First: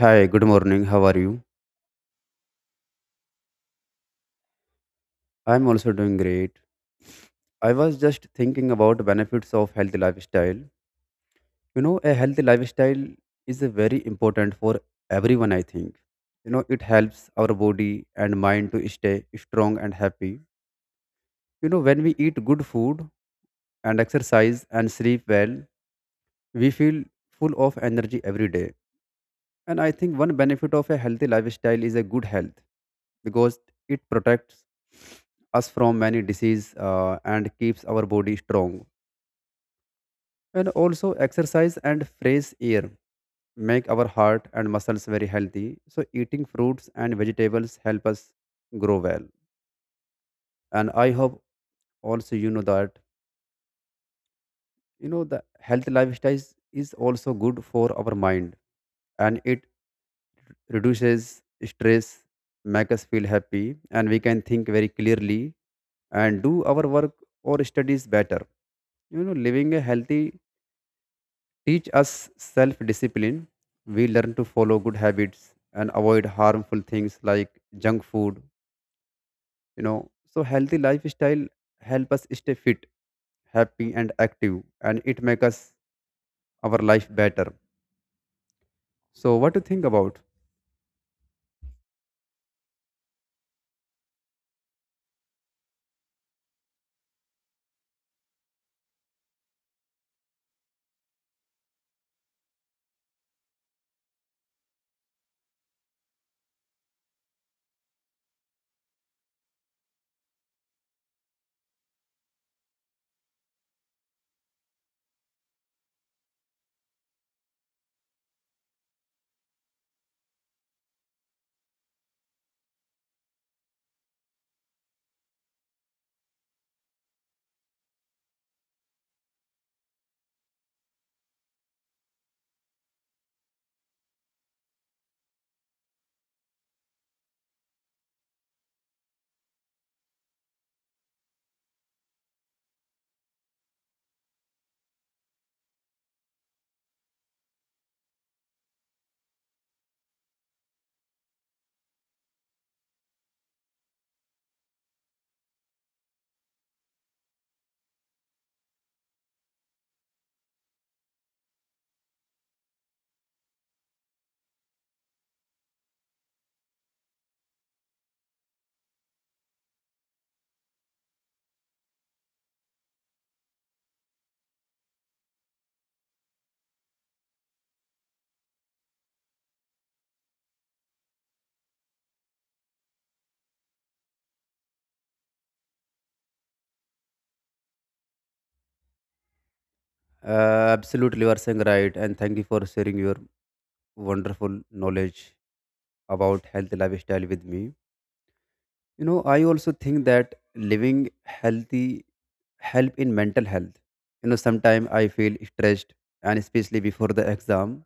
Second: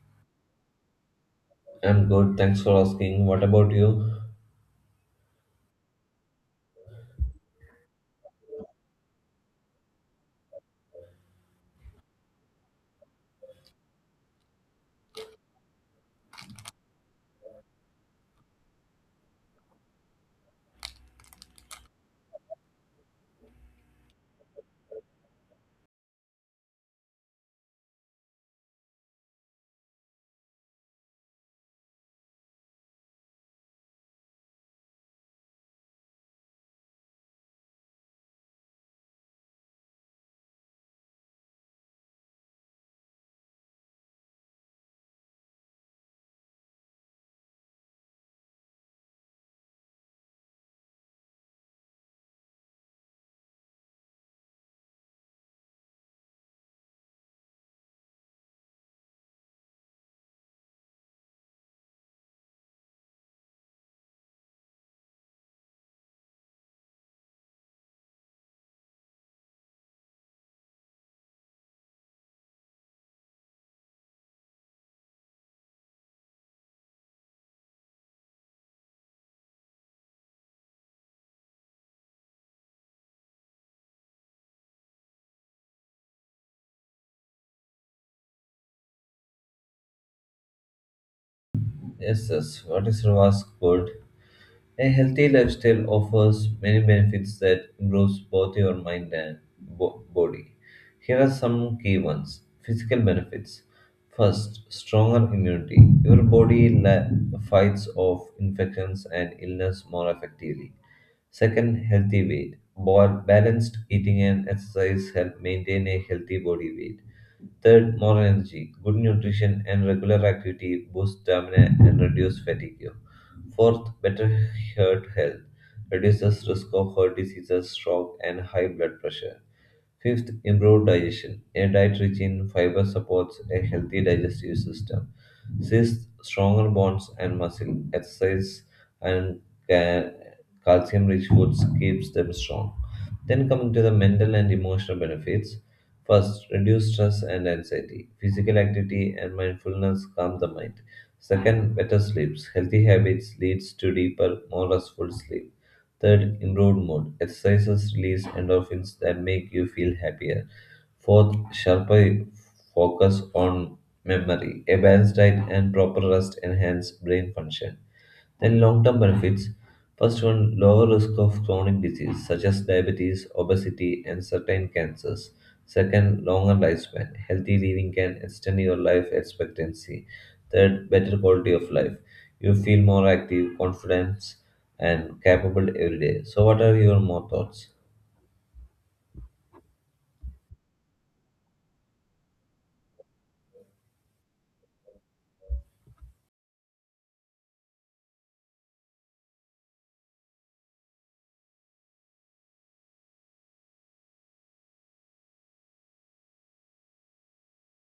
Hi, good morning. How are you? I'm good. Thanks for asking. What about you? I'm also doing great. I was just thinking about benefits of healthy lifestyle. You know, a healthy lifestyle is a very important for everyone, I think. You know, it helps our body and mind to stay strong and happy. You know, when we eat good food and exercise and sleep well, we feel full of energy every day. And I think one benefit of a healthy lifestyle is a good health because it protects us from many disease and keeps our body strong. And also exercise and fresh air make our heart and muscles very healthy. So eating fruits and vegetables help us grow well. And I hope also you know that you know the health lifestyle is also good for our mind, and it reduces stress, make us feel happy, and we can think very clearly and do our work or studies better. You know, living a healthy teach us self-discipline. We learn to follow good habits and avoid harmful things like junk food. You know, so healthy lifestyle help us stay fit, happy, and active, and it make us our life better. So, what do you think about? Yes, yes. What is was good? A healthy lifestyle offers many benefits that improves both your mind and body. Here are some key ones. Physical benefits. First, stronger immunity. Your body fights off infections and illness more effectively. Second, healthy weight. Balanced eating and exercise help maintain a healthy body weight. Third, more energy. Good nutrition and regular activity boost stamina and reduce fatigue. Fourth, better heart health reduces risk of heart diseases, stroke, and high blood pressure. Fifth, improved digestion. A diet rich in fiber supports a healthy digestive system. Sixth, stronger bones and muscle. Exercise and ca- calcium-rich foods keeps them strong. Then coming to the mental and emotional benefits. First, reduce stress and anxiety. Physical activity and mindfulness calm the mind. Second, better sleeps. Healthy habits leads to deeper, more restful sleep. Third, improved mood. Exercises release endorphins that make you feel happier. Fourth, sharper focus on memory. A balanced diet and proper rest enhance brain function. Then long-term benefits. First one, lower risk of chronic disease such as diabetes, obesity, and certain cancers. Second, longer lifespan. Healthy living can extend your life expectancy. Third, better quality of life. You feel more active, confident, and capable every day. So, what are your more thoughts? Absolutely, you are saying right, and thank you for sharing your wonderful knowledge about healthy lifestyle with me. You know, I also think that living healthy help in mental health. You know, sometimes I feel stressed and especially before the exam.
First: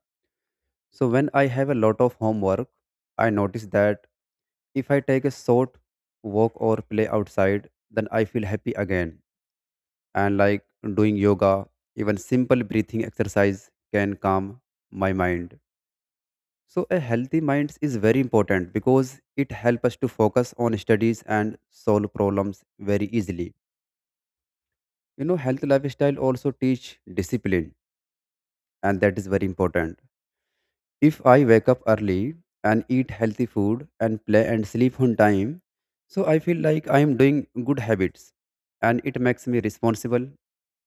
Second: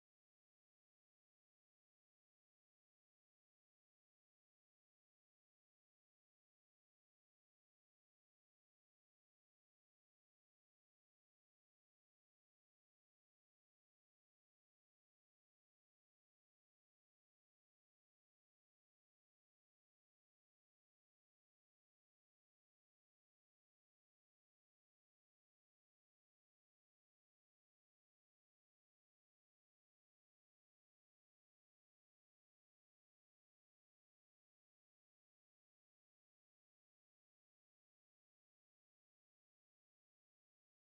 So when I have a lot of homework, I notice that if I take a short walk or play outside, then I feel happy again. And like doing yoga, even simple breathing exercise can calm my mind. So a healthy mind is very important because it helps us to focus on studies and solve problems very easily. You know, health lifestyle also teach discipline, and that is very important. If I wake up early and eat healthy food and play and sleep on time, so I feel like I am doing good habits and it makes me responsible.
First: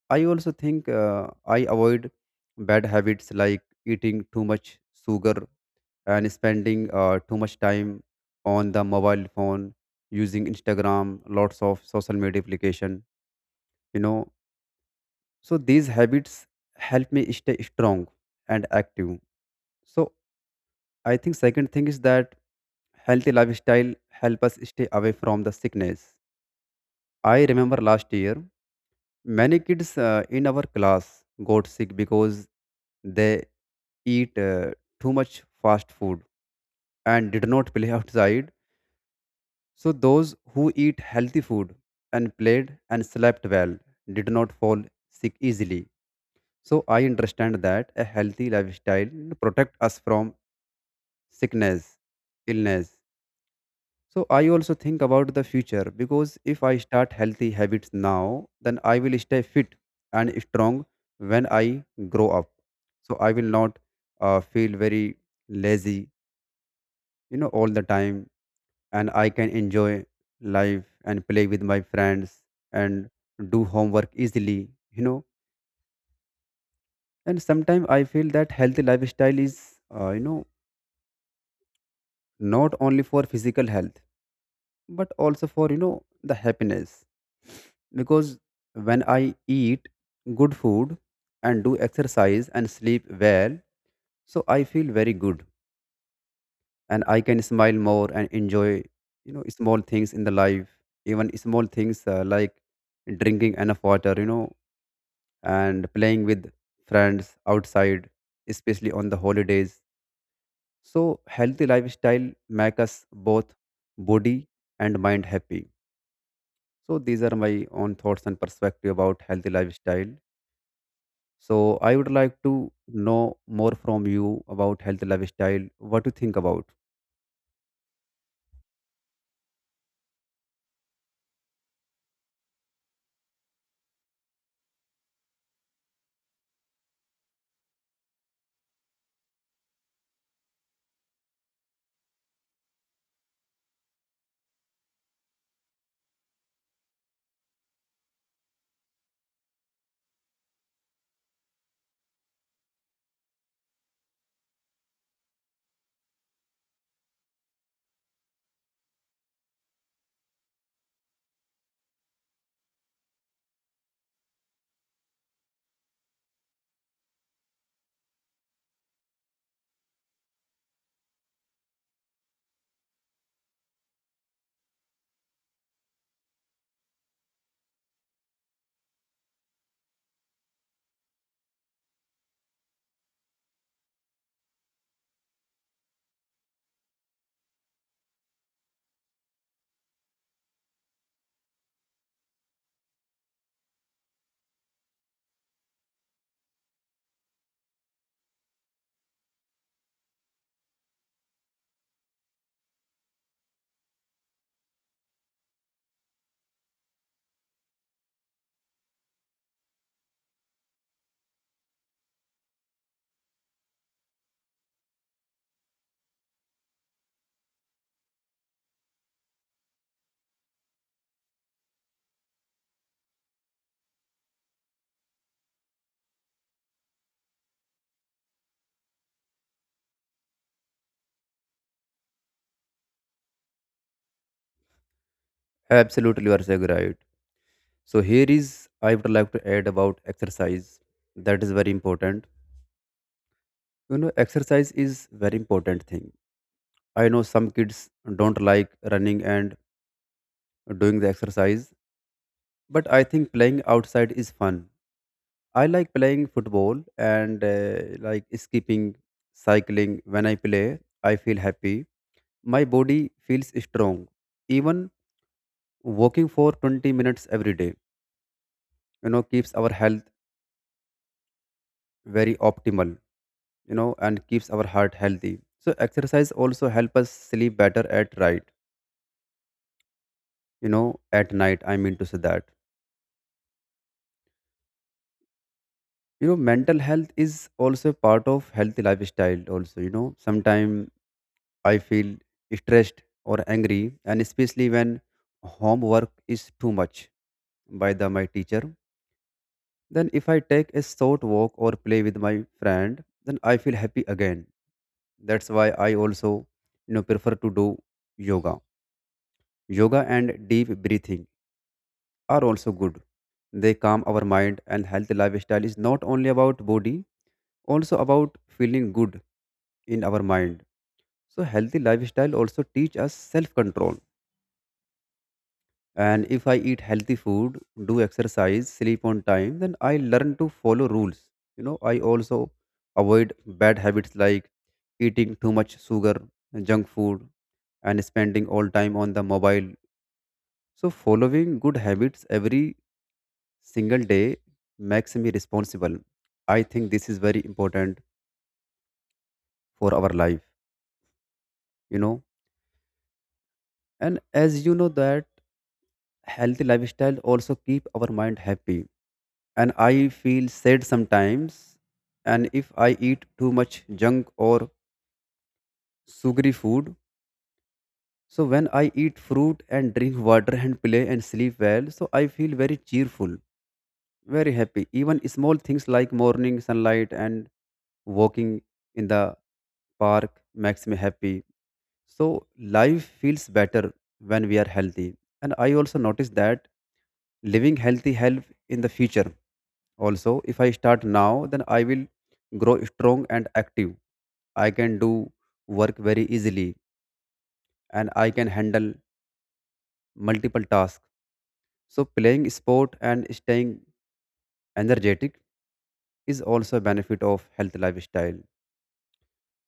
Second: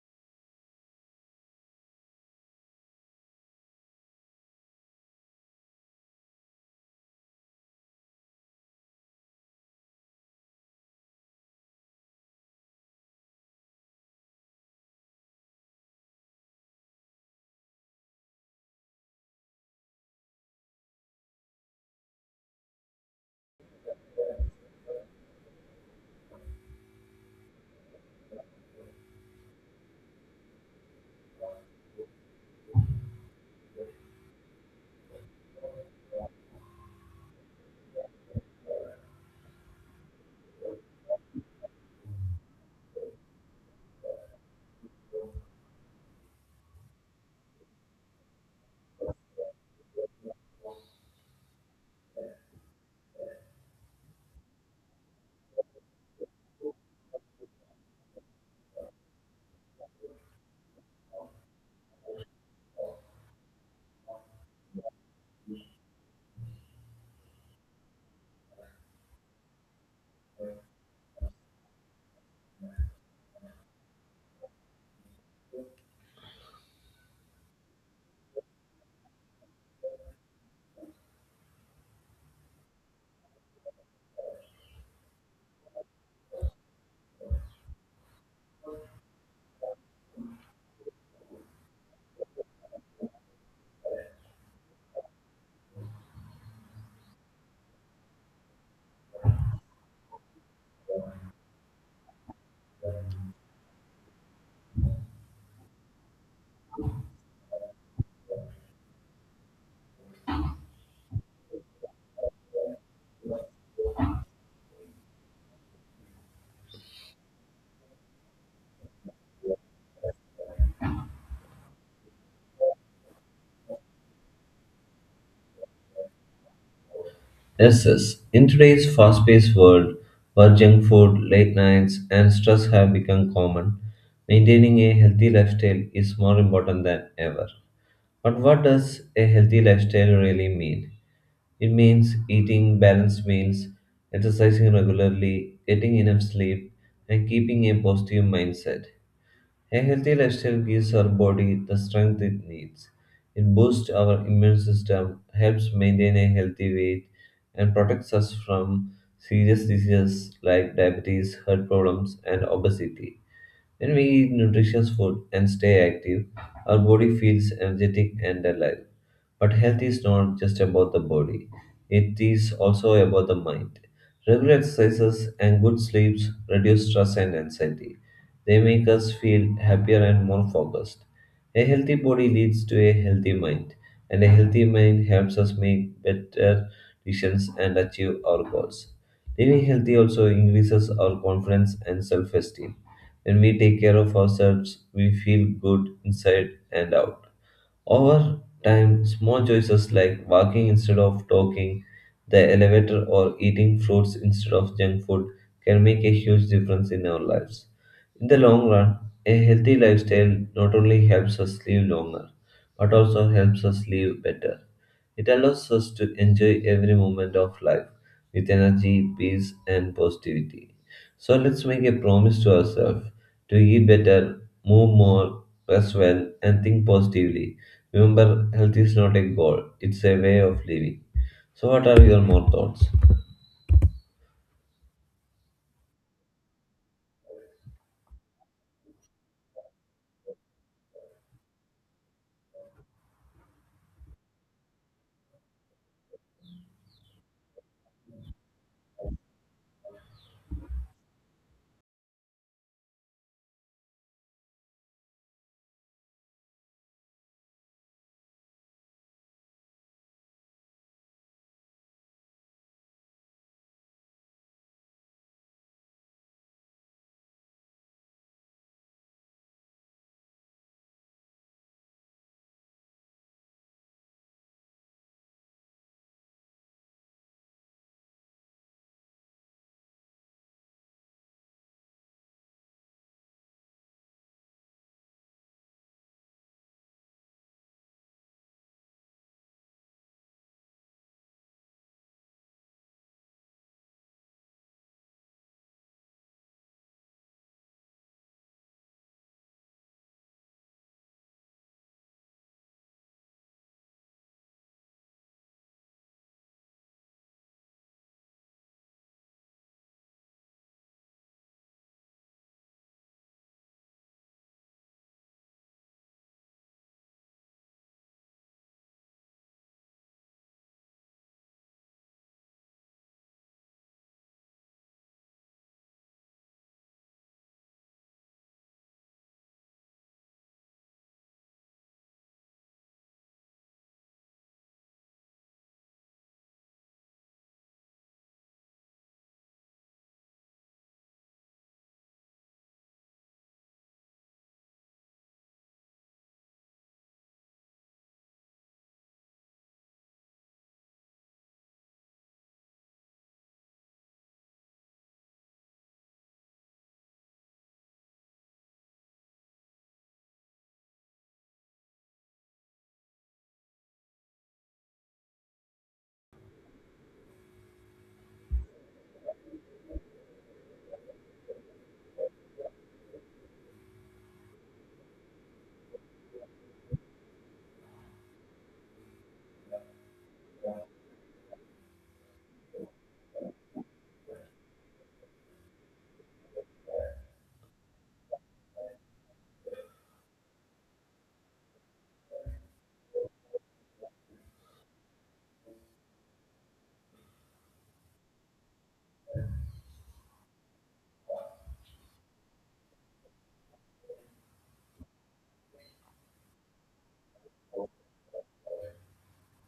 I also think I avoid bad habits like eating too much sugar and spending too much time on the mobile phone, using Instagram, lots of social media application. You know, so these habits help me stay strong and active. So I think second thing is that healthy lifestyle help us stay away from the sickness. I remember last year many kids in our class got sick because they eat too much fast food and did not play outside. So those who eat healthy food and played and slept well did not fall sick easily. So I understand that a healthy lifestyle protect us from sickness, illness. So I also think about the future because if I start healthy habits now, then I will stay fit and strong when I grow up. So I will not feel very lazy, you know, all the time, and I can enjoy life and play with my friends and do homework easily, you know. And sometimes I feel that healthy lifestyle is, you know, not only for physical health but also for you know the happiness, because when I eat good food and do exercise and sleep well, so I feel very good and I can smile more and enjoy you know small things in the life, even small things like drinking enough water you know and playing with friends outside, especially on the holidays. So healthy lifestyle make us both body and mind happy. So these are my own thoughts and perspective about healthy lifestyle. So I would like to know more from you about healthy lifestyle. What do you think about? Yes, yes. In today's fast-paced world, where junk food, late nights, and stress have become common, maintaining a healthy lifestyle is more important than ever. But what does a healthy lifestyle really mean? It means eating balanced meals, exercising regularly, getting enough sleep, and keeping a positive mindset. A healthy lifestyle gives our body the strength it needs. It boosts our immune system, helps maintain a healthy weight, and protects us from serious diseases like diabetes, heart problems, and obesity. When we eat nutritious food and stay active, our body feels energetic and alive. But health is not just about the body, it is also about the mind. Regular exercises and good sleeps reduce stress and anxiety. They make us feel happier and more focused. A healthy body leads to a healthy mind, and a healthy mind helps us make better decisions and achieve our goals. Living healthy also increases our confidence and self esteem. When we take care of ourselves, we feel good inside and out. Over time, small choices like walking instead of talking, the elevator, or eating fruits instead of junk food can make a huge difference in our lives. In the long run, a healthy lifestyle not only helps us live longer, but also helps us live better. It allows us to enjoy every moment of life with energy, peace, and positivity. So let's make a promise to ourselves to eat better, move more, rest well, and think positively. Remember, health is not a goal, it's a way of living. So, what are your more thoughts? Absolutely, you are saying right. So here is I would like to add about exercise. That is very important. You know, exercise is very important thing. I know some kids don't like running and doing the exercise, but I think playing outside is fun. I like playing football and like skipping, cycling. When I play, I feel happy. My body feels strong. Even walking for 20 minutes every day, you know, keeps our health very optimal, you know, and keeps our heart healthy. So exercise also help us sleep better at right, you know, at night. I mean to say that. You know, mental health is also part of healthy lifestyle also, you know. Sometimes I feel stressed or angry, and especially when homework is too much by the my teacher. Then if I take a short walk or play with my friend, then I feel happy again. That's why I also you know prefer to do yoga. Yoga and deep breathing are also good. They calm our mind, and healthy lifestyle is not only about body, also about feeling good in our mind. So healthy lifestyle also teach us self control. And if I eat healthy food, do exercise, sleep on time, then I learn to follow rules. You know, I also avoid bad habits like eating too much sugar, junk food, and spending all time on the mobile. So, following good habits every single day makes me responsible. I think this is very important for our life, you know. And as you know that healthy lifestyle also keep our mind happy, and I feel sad sometimes. And if I eat too much junk or sugary food, so when I eat fruit and drink water and play and sleep well, so I feel very cheerful, very happy. Even small things like morning sunlight and walking in the park makes me happy. So life feels better when we are healthy. And I also notice that living healthy help in the future. Also, if I start now, then I will grow strong and active. I can do work very easily and I can handle multiple tasks. So, playing sport and staying energetic is also a benefit of health lifestyle.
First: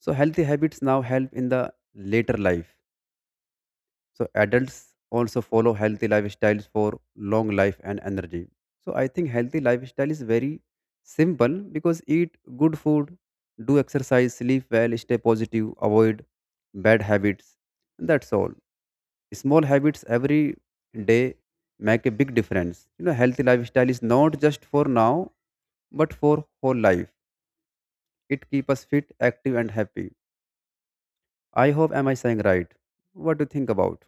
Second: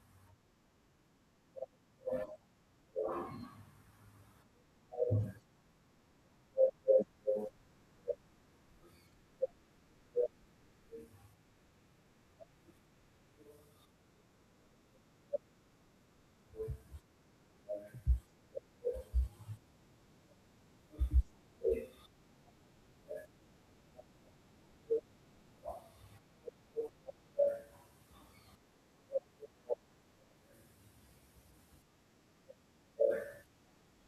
So, healthy habits now help in the later life. So adults also follow healthy lifestyles for long life and energy. So I think healthy lifestyle is very simple because eat good food, do exercise, sleep well, stay positive, avoid bad habits. And that's all. Small habits every day make a big difference. You know, healthy lifestyle is not just for now, but for whole life. It keeps us fit, active, and happy. I hope am I saying right? What do you think about?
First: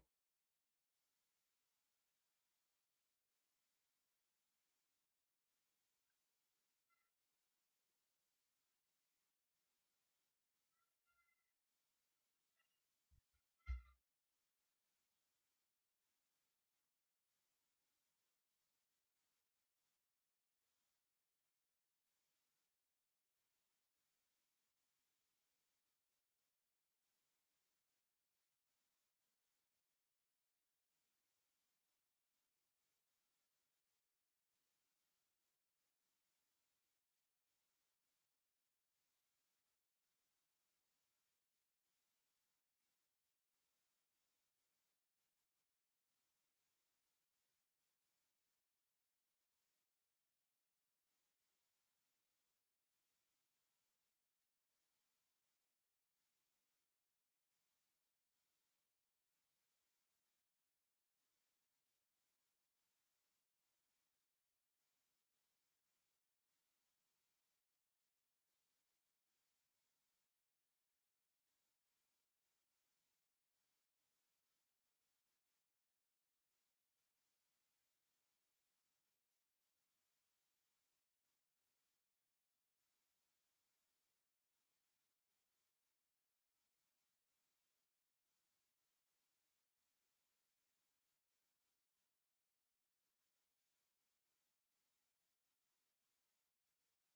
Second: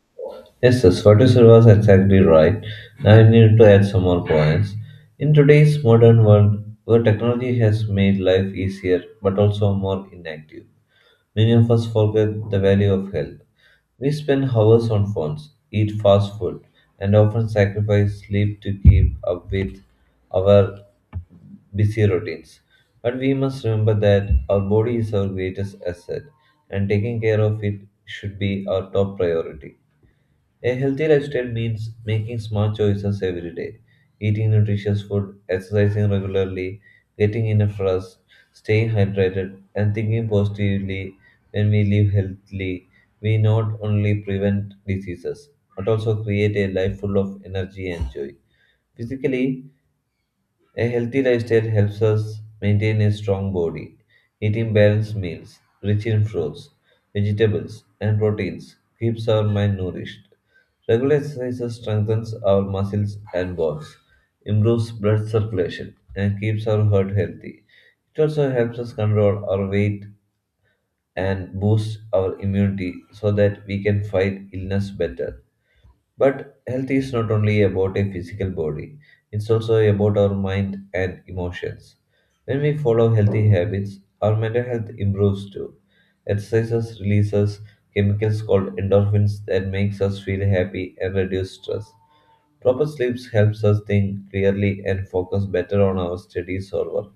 Yes, yes, what you said was exactly right. Now I need to add some more points. In today's modern world, where technology has made life easier but also more inactive, many of us forget the value of health. We spend hours on phones, eat fast food, and often sacrifice sleep to keep up with our busy routines. But we must remember that our body is our greatest asset, and taking care of it should be our top priority. A healthy lifestyle means making smart choices every day, eating nutritious food, exercising regularly, getting enough rest, staying hydrated, and thinking positively. When we live healthily, we not only prevent diseases but also create a life full of energy and joy. Physically, a healthy lifestyle helps us maintain a strong body. Eating balanced meals, rich in fruits, vegetables, and proteins, keeps our mind nourished. Regular exercise strengthens our muscles and bones, improves blood circulation, and keeps our heart healthy. It also helps us control our weight and boosts our immunity so that we can fight illness better. But health is not only about a physical body, it's also about our mind and emotions. When we follow healthy habits, our mental health improves too. Exercises releases chemicals called endorphins that makes us feel happy and reduce stress. Proper sleep helps us think clearly and focus better on our studies or work.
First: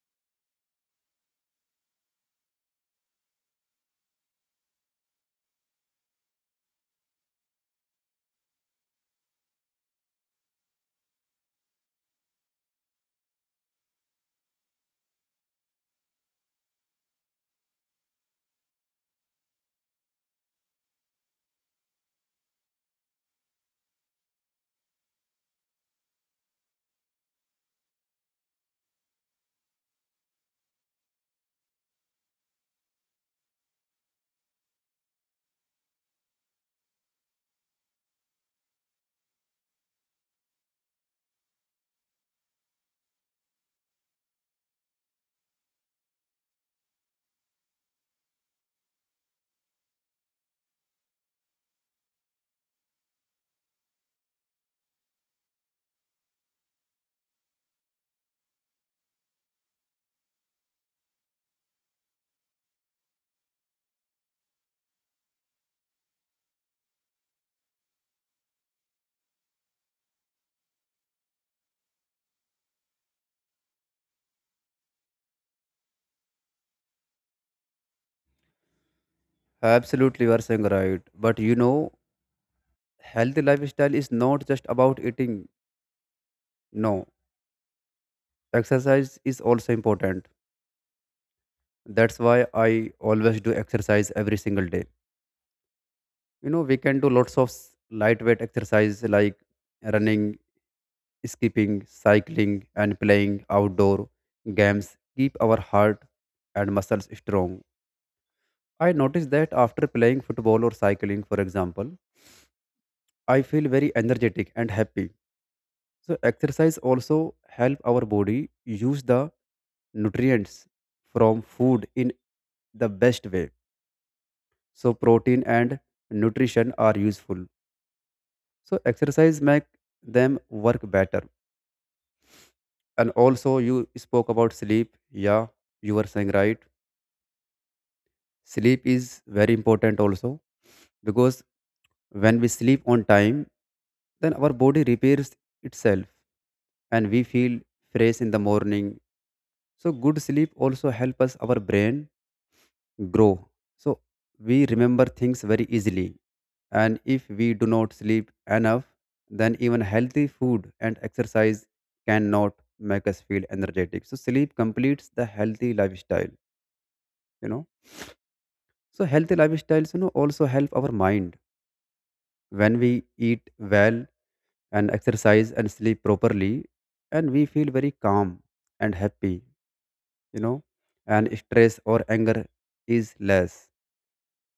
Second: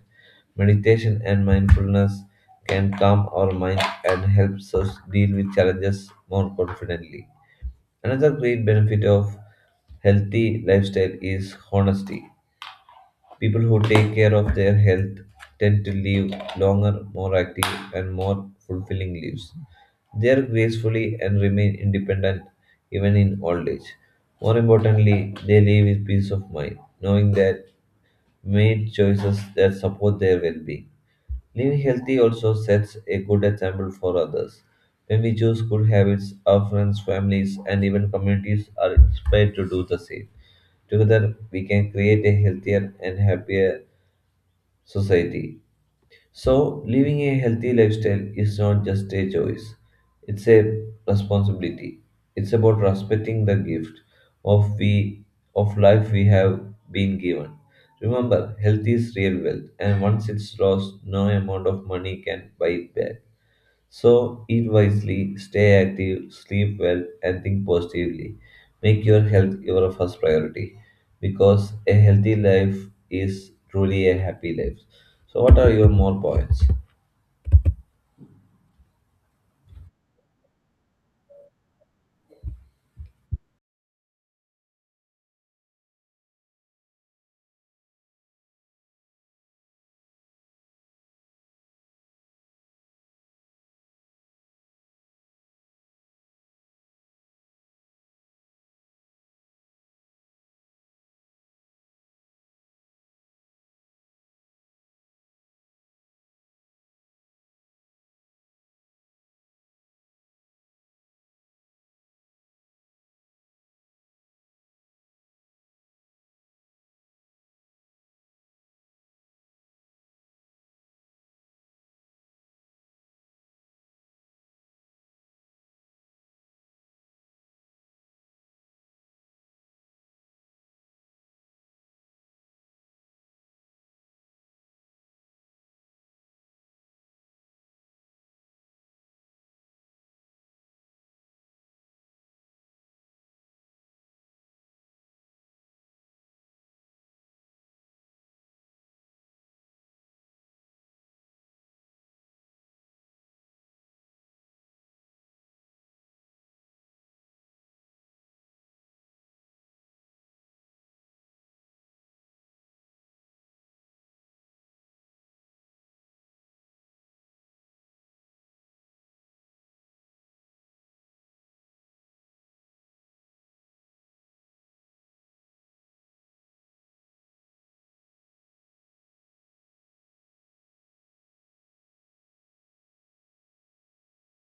Meditation and mindfulness can calm our mind and helps us deal with challenges more confidently. Another great benefit of healthy lifestyle is honesty. People who take care of their health tend to live longer, more active, and more fulfilling lives. They are gracefully and remain independent even in old age. More importantly, they live with peace of mind, knowing that made choices that support their well-being. Living healthy also sets a good example for others. When we choose good habits, our friends, families, and even communities are inspired to do the same. Together, we can create a healthier and happier society. So, living a healthy lifestyle is not just a choice, it's a responsibility. It's about respecting the gift of we of life we have been given. Remember, health is real wealth, and once it's lost, no amount of money can buy it back. So eat wisely, stay active, sleep well, and think positively. Make your health your first priority because a healthy life is truly a happy life. So, what are your more points? Absolutely, you are saying right. But you know, healthy lifestyle is not just about eating. No, exercise is also important. That's why I always do exercise every single day. You know, we can do lots of lightweight exercise like running, skipping, cycling, and playing outdoor games. Keep our heart and muscles strong. I notice that after playing football or cycling, for example, I feel very energetic and happy. So exercise also help our body use the nutrients from food in the best way. So protein and nutrition are useful. So exercise make them work better. And also you spoke about sleep. Yeah, you were saying right. Sleep is very important also because when we sleep on time, then our body repairs itself and we feel fresh in the morning. So good sleep also help us our brain grow. So we remember things very easily. And if we do not sleep enough, then even healthy food and exercise cannot make us feel energetic. So sleep completes the healthy lifestyle, you know. So healthy lifestyles, you know, also help our mind. When we eat well and exercise and sleep properly, and we feel very calm and happy, you know, and stress or anger is less.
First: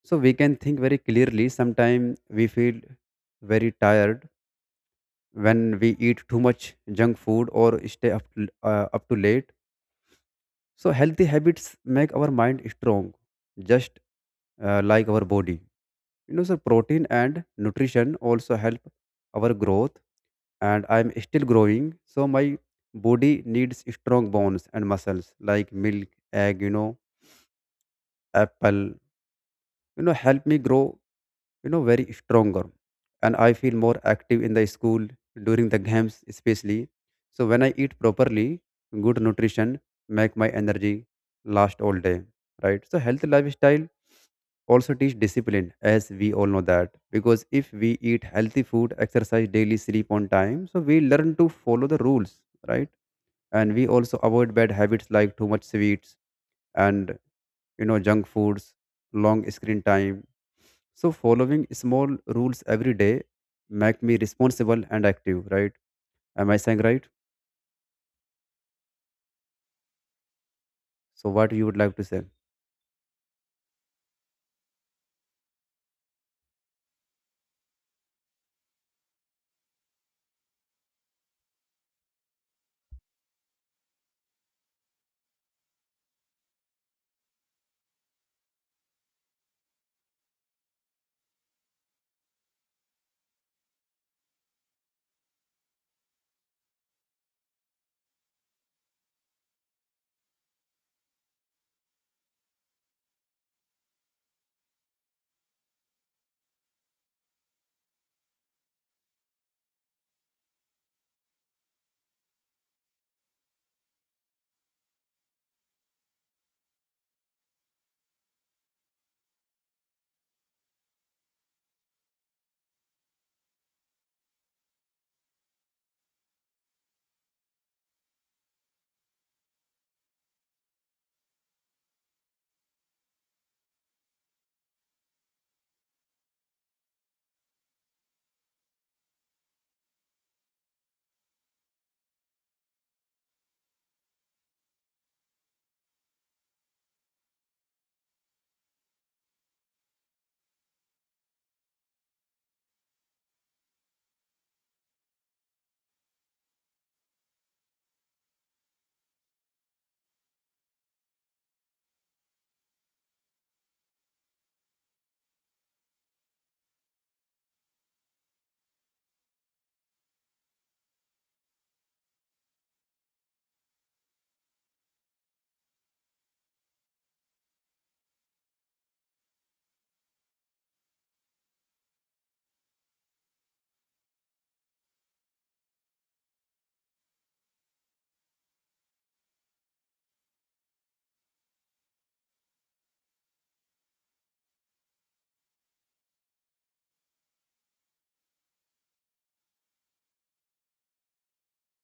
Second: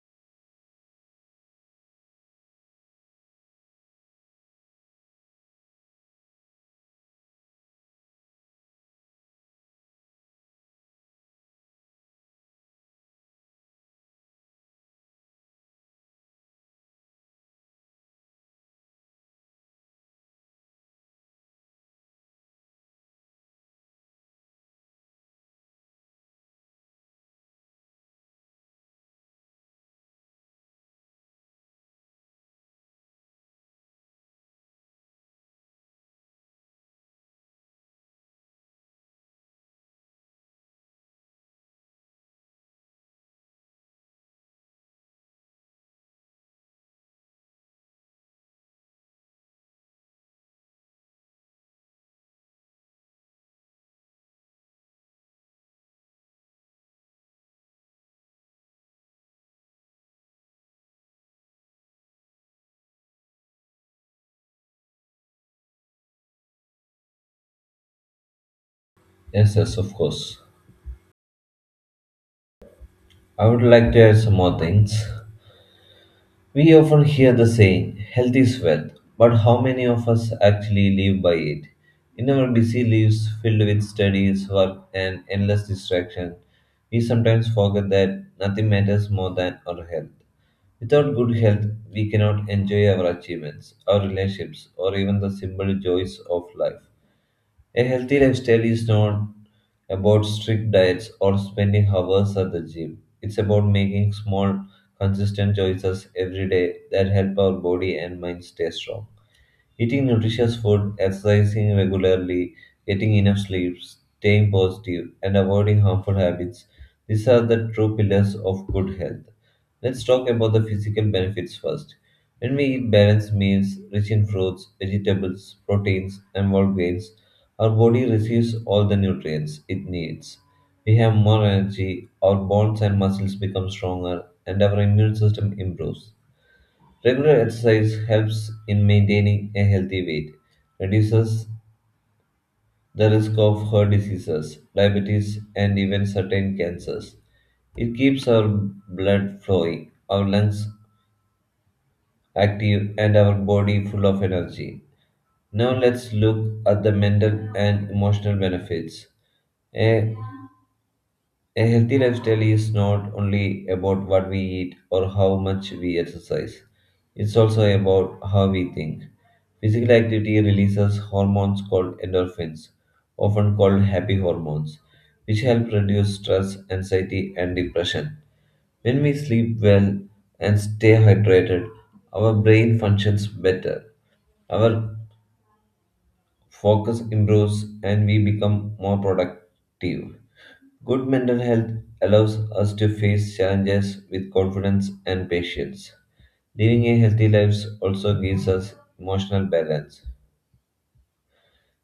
So we can think very clearly. Sometimes we feel very tired when we eat too much junk food or stay up to, up too late. So healthy habits make our mind strong, just like our body. You know, so protein and nutrition also help our growth, and I'm still growing. So my body needs strong bones and muscles like milk, egg, you know, apple, you know, help me grow you know very stronger, and I feel more active in the school during the games especially. So when I eat properly, good nutrition make my energy last all day, right? So healthy lifestyle also teach discipline as we all know that, because if we eat healthy food, exercise daily, sleep on time, so we learn to follow the rules, right? And we also avoid bad habits like too much sweets and you know junk foods, long screen time. So following small rules every day make me responsible and active, right? Am I saying right? Yes, yes, of course. So what you would like to say? I would like to add some more things. We often hear the saying, health is wealth, but how many of us actually live by it? In our busy lives filled with studies, work, and endless distraction, we sometimes forget that nothing matters more than our health. Without good health, we cannot enjoy our achievements, our relationships, or even the simple joys of life. A healthy lifestyle is not about strict diets or spending hours at the gym. It's about making small, consistent choices every day that help our body and mind stay strong. Eating nutritious food, exercising regularly, getting enough sleep, staying positive, and avoiding harmful habits. These are the true pillars of good health. Let's talk about the physical benefits first. When we eat balanced meals rich in fruits, vegetables, proteins, and whole grains, our body receives all the nutrients it needs. We have more energy, our bones and muscles become stronger, and our immune system improves. Regular exercise helps in maintaining a healthy weight, reduces the risk of heart diseases, diabetes, and even certain cancers. It keeps our blood flowing, our lungs active, and our body full of energy. Now, let's look at the mental and emotional benefits. A A healthy lifestyle is not only about what we eat or how much we exercise, it's also about how we think. Physical activity releases hormones called endorphins, often called happy hormones, which help reduce stress, anxiety, and depression. When we sleep well and stay hydrated, our brain functions better, our focus improves, and we become more productive. Good mental health allows us to face challenges with confidence and patience. Living a healthy life also gives us emotional balance.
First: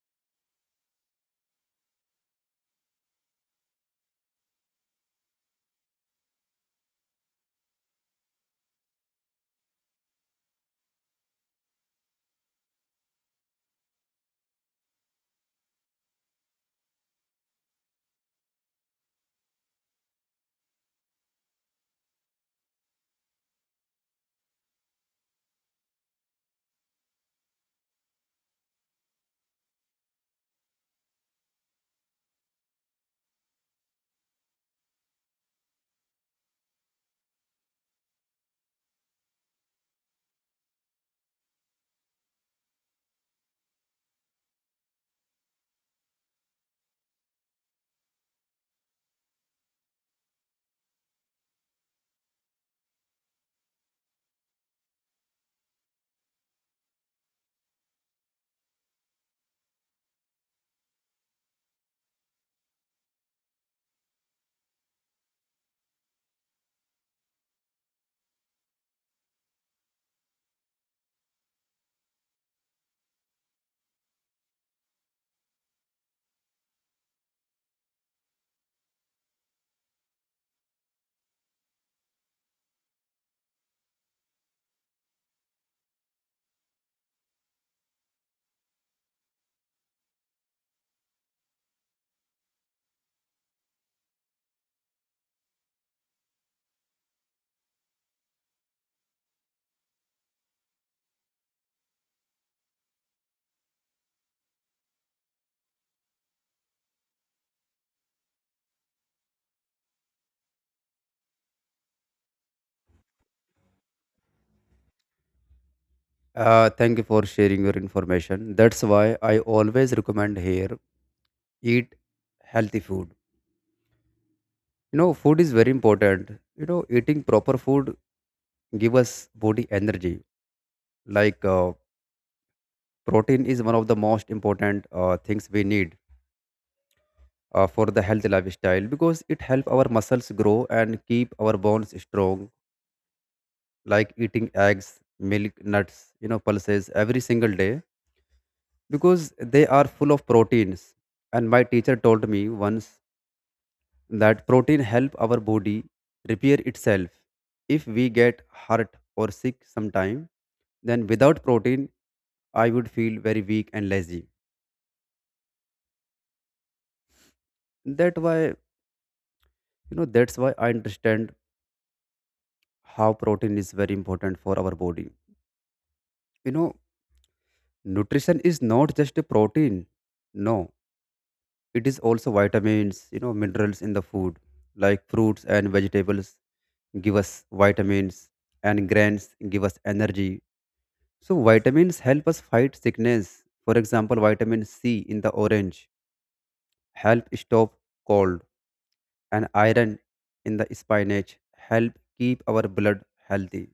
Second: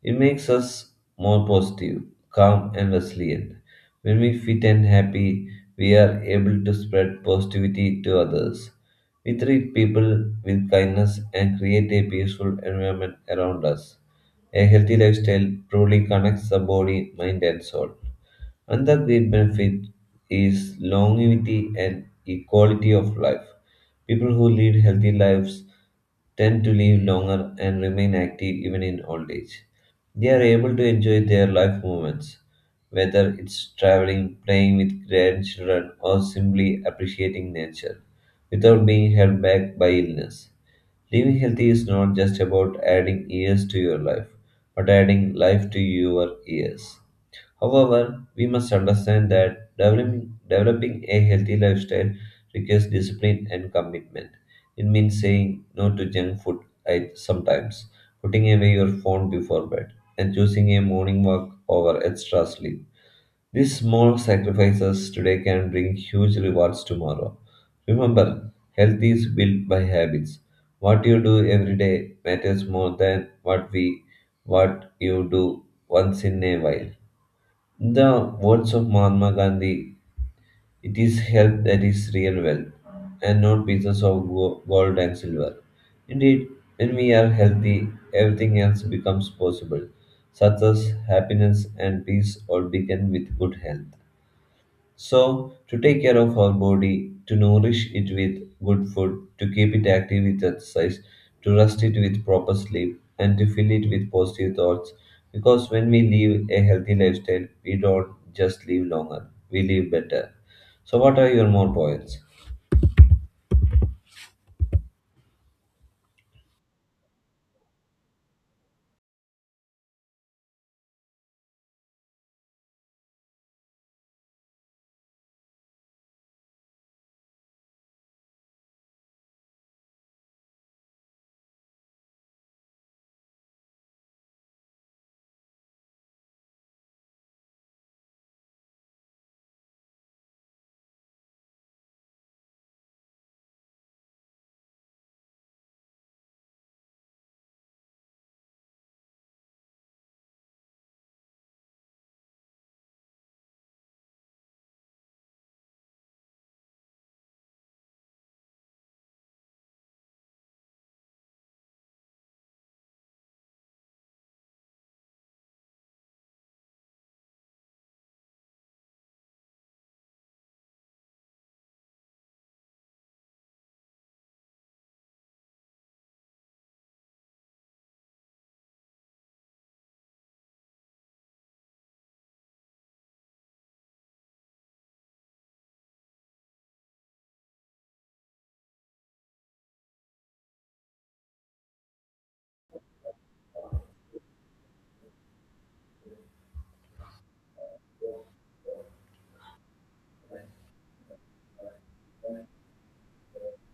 It makes us more positive, calm, and resilient. When we fit and happy, we are able to spread positivity to others. We treat people with kindness and create a peaceful environment around us. A healthy lifestyle truly connects the body, mind, and soul. Another great benefit is longevity and equality of life. People who lead healthy lives tend to live longer and remain active even in old age. They are able to enjoy their life moments, whether it's traveling, playing with grandchildren, or simply appreciating nature, without being held back by illness. Living healthy is not just about adding years to your life, but adding life to your years. However, we must understand that developing a healthy lifestyle requires discipline and commitment. It means saying no to junk food at sometimes, putting away your phone before bed, and choosing a morning walk over extra sleep. These small sacrifices today can bring huge rewards tomorrow. Remember, health is built by habits. What you do every day matters more than what you do once in a while. In the words of Mahatma Gandhi, it is health that is real wealth, and not pieces of gold and silver. Indeed, when we are healthy, everything else becomes possible. Success, happiness, and peace all begin with good health. So, to take care of our body, to nourish it with good food, to keep it active with exercise, to rest it with proper sleep, and to fill it with positive thoughts. Because when we live a healthy lifestyle, we don't just live longer, we live better. So, what are your more points? Thank you for sharing your information. That's why I always recommend here eat healthy food. You know, food is very important. You know, eating proper food give us body energy. Like protein is one of the most important things we need for the healthy lifestyle because it help our muscles grow and keep our bones strong, like eating eggs, milk, nuts, you know, pulses every single day because they are full of proteins. And my teacher told me once that protein help our body repair itself. If we get hurt or sick sometime, then without protein, I would feel very weak and lazy. That why you know that's why I understand how protein is very important for our body. You know, nutrition is not just a protein. No, it is also vitamins, you know, minerals in the food, like fruits and vegetables give us vitamins and grains give us energy. So vitamins help us fight sickness. For example, vitamin C in the orange help stop cold, and iron in the spinach help keep our blood healthy.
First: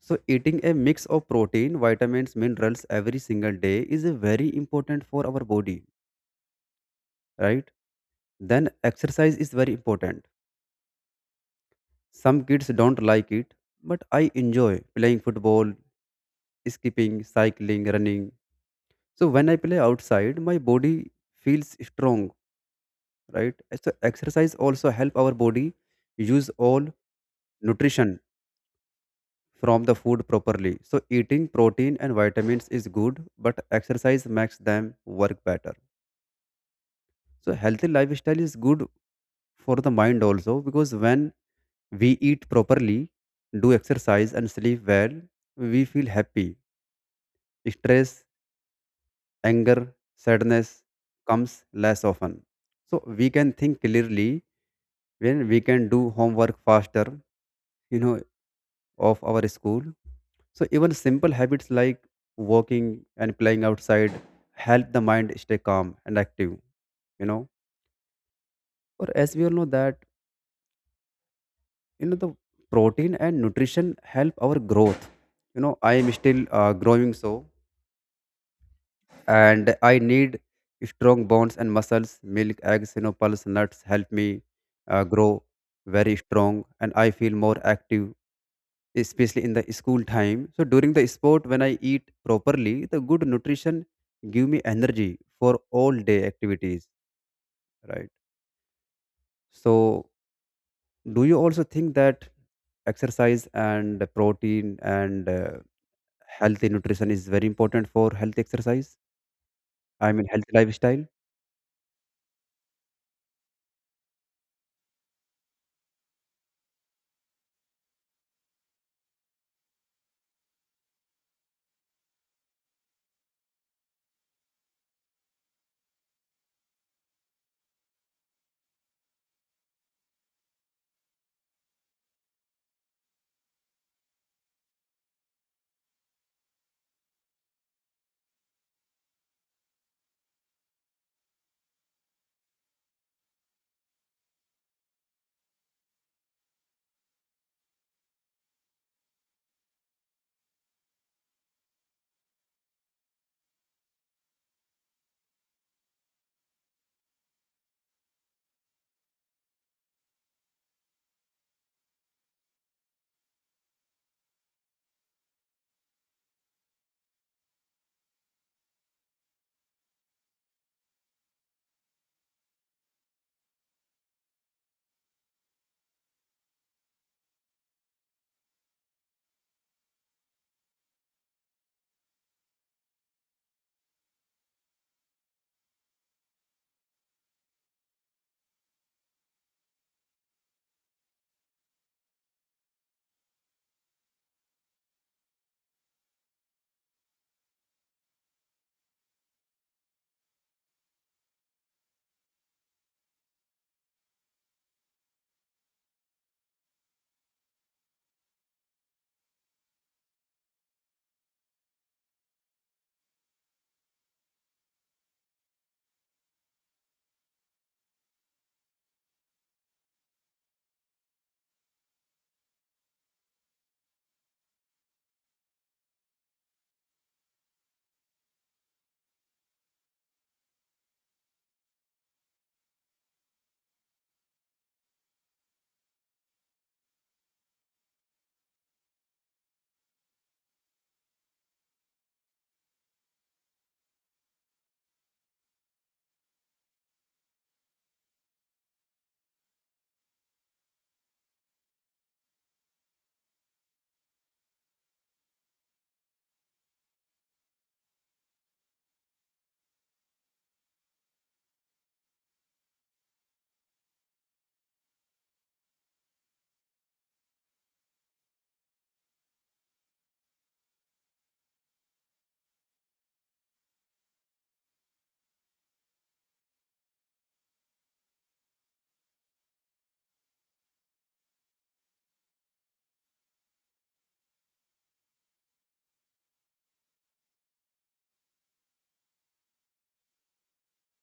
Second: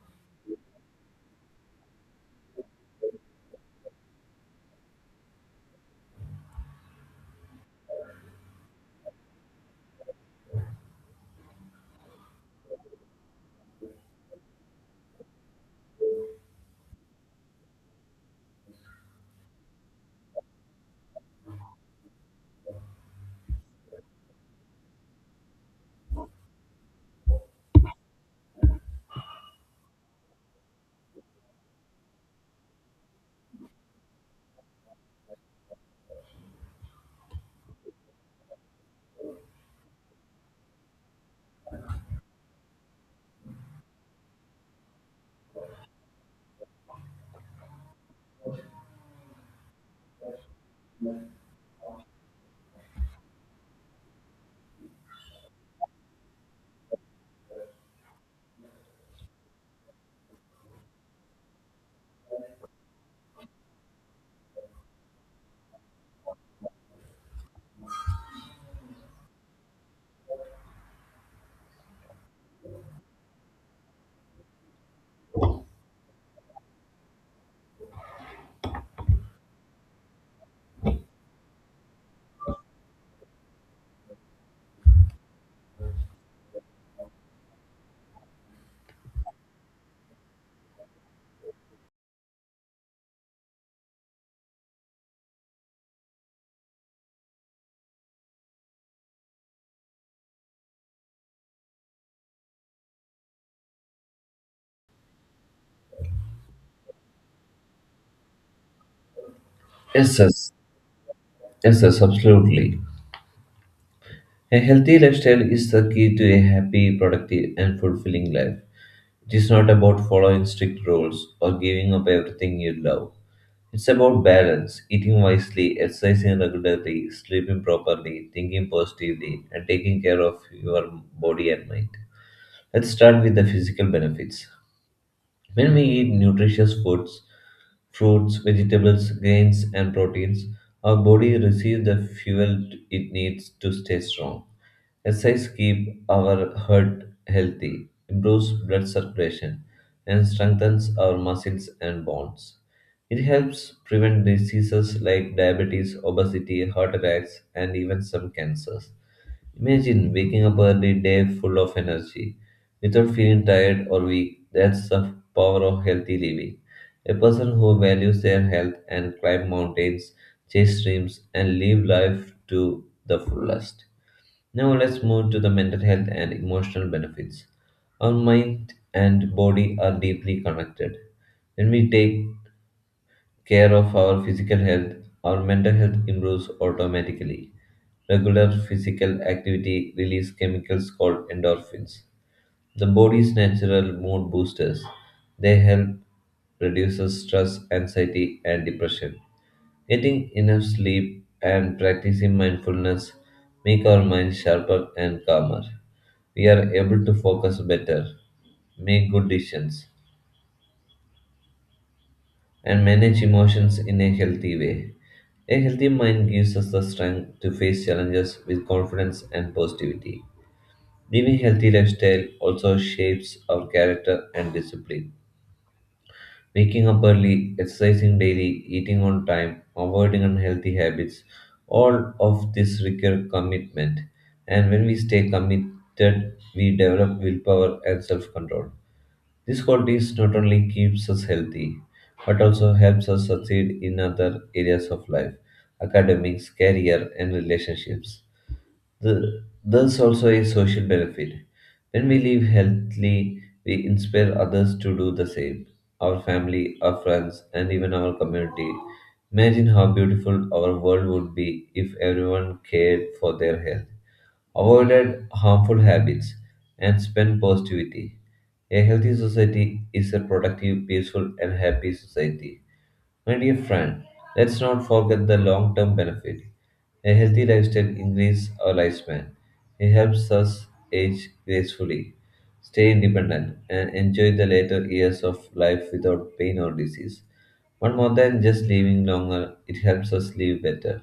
So eating a mix of protein, vitamins, minerals every single day is very important for our body, right? Then exercise is very important. Some kids don't like it, but I enjoy playing football, skipping, cycling, running. So when I play outside, my body feels strong, right? So exercise also help our body use all nutrition from the food properly. So eating protein and vitamins is good, but exercise makes them work better. So healthy lifestyle is good for the mind also because when we eat properly, do exercise and sleep well, we feel happy. Stress, anger, sadness comes less often. So we can think clearly when we can do homework faster, you know, of our school. So even simple habits like walking and playing outside help the mind stay calm and active, you know. Or as we all know that, you know, the protein and nutrition help our growth. You know, I am still growing so, and I need strong bones and muscles. Milk, eggs, you know, pulse, nuts help me grow very strong, and I feel more active, especially in the school time. So during the sport, when I eat properly, the good nutrition give me energy for all day activities, right? So do you also think that exercise and protein and healthy nutrition is very important for health exercise? I Yes, mean, healthy yes, lifestyle. yes, yes, absolutely. A healthy lifestyle is the key to a happy, productive, and fulfilling life. It is not about following strict rules or giving up everything you love. It's about balance, eating wisely, exercising regularly, sleeping properly, thinking positively, and taking care of your body and mind. Let's start with the physical benefits. When we eat nutritious foods, fruits, vegetables, grains, and proteins, our body receives the fuel it needs to stay strong. Exercise keeps our heart healthy, improves blood circulation, and strengthens our muscles and bones. It helps prevent diseases like diabetes, obesity, heart attacks, and even some cancers. Imagine waking up early day full of energy without feeling tired or weak. That's the power of healthy living. A person who values their health and climb mountains, chase dreams, and live life to the fullest. Now let's move to the mental health and emotional benefits. Our mind and body are deeply connected. When we take care of our physical health, our mental health improves automatically. Regular physical activity releases chemicals called endorphins, the body's natural mood boosters. They help reduce stress, anxiety, and depression. Getting enough sleep and practicing mindfulness make our mind sharper and calmer. We are able to focus better, make good decisions, and manage emotions in a healthy way. A healthy mind gives us the strength to face challenges with confidence and positivity. Living healthy lifestyle also shapes our character and discipline. Waking up early, exercising daily, eating on time, avoiding unhealthy habits, all of this require commitment. And when we stay committed, we develop willpower and self-control. This qualities not only keeps us healthy, but also helps us succeed in other areas of life, academics, career, and relationships. There's also a social benefit. When we live healthily, we inspire others to do the same. Our family, our friends, and even our community. Imagine how beautiful our world would be if everyone cared for their health avoided harmful habits, and spent positivity. A healthy society is a productive, peaceful, and happy society. My dear friend, let's not forget the long term benefit. A healthy lifestyle increases our lifespan. It helps us age gracefully, stay independent, and enjoy the later years of life without pain or disease. But more than just living longer, it helps us live better.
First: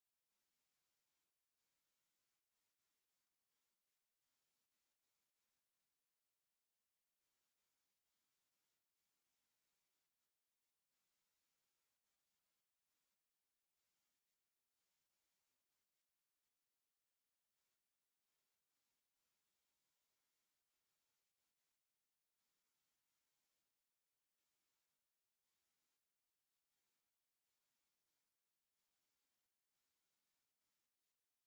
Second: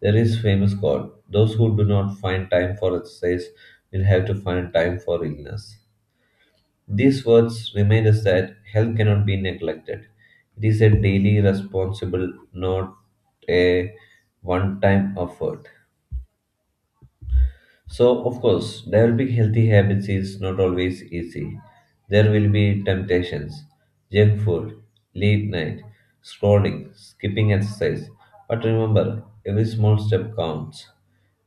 There is famous quote: "Those who do not find time for exercise will have to find time for illness." These words remind us that health cannot be neglected. It is a daily responsible, not a one time effort. So, of course, developing healthy habits is not always easy. There will be temptations, junk food, late night, scrolling, skipping exercise. But remember, every small step counts.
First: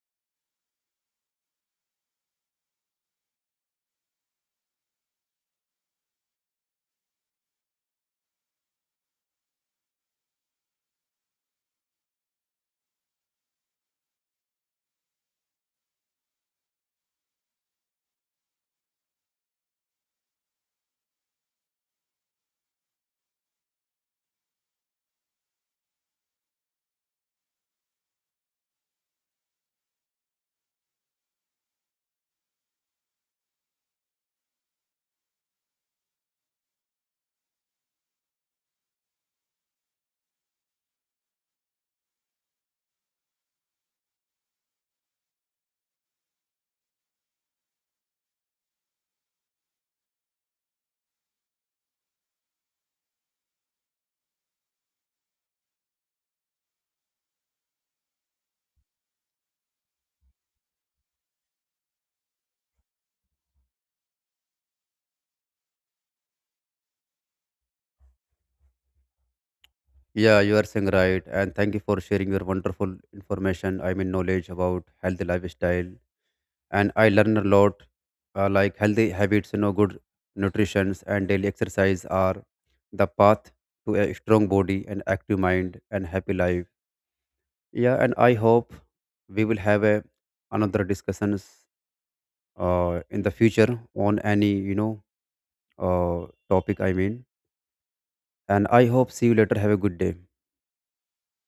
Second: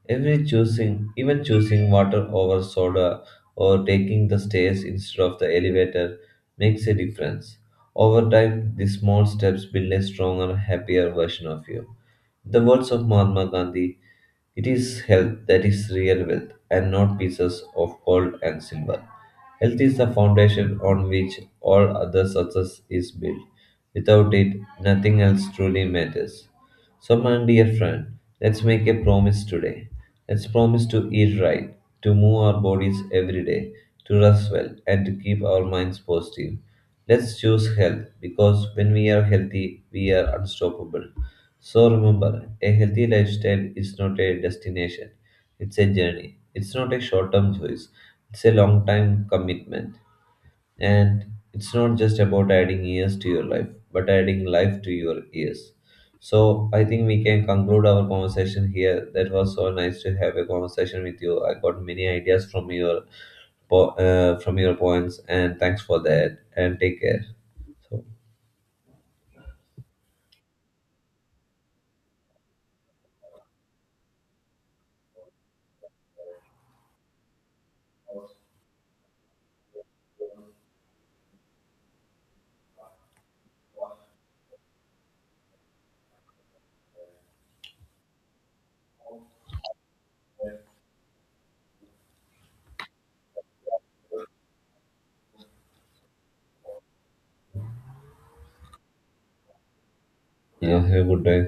Every choosing, even choosing water over soda or taking the stairs instead of the elevator, makes a difference. Over time, these small steps build a stronger, happier version of you. In the words of Mahatma Gandhi, it is health that is real wealth and not pieces of gold and silver. Health is the foundation on which all other success is built. Without it, nothing else truly matters. So, my dear friend, let's make a promise today. Let's promise to eat right, to move our bodies every day, to rest well, and to keep our minds positive. Let's choose health because when we are healthy, we are unstoppable. So, remember, a healthy lifestyle is not a destination, it's a journey. It's not a short term choice, it's a long time commitment. And it's not just about adding years to your life, but adding life to your years. So I think we can conclude our conversation here. That was so nice to have a conversation with you. I got many ideas from your from your points, and thanks for that. And take care. So Yeah, you are saying right. And thank you for sharing your wonderful information. I mean, knowledge about healthy lifestyle. And I learn a lot, like healthy habits, you know, good nutrition and daily exercise are the path to a strong body and active mind and happy life. Yeah, and I hope we will have a another discussions in the future on any, you know, topic. I mean, and I hope see you later. Have a good day. yeah, have a good day.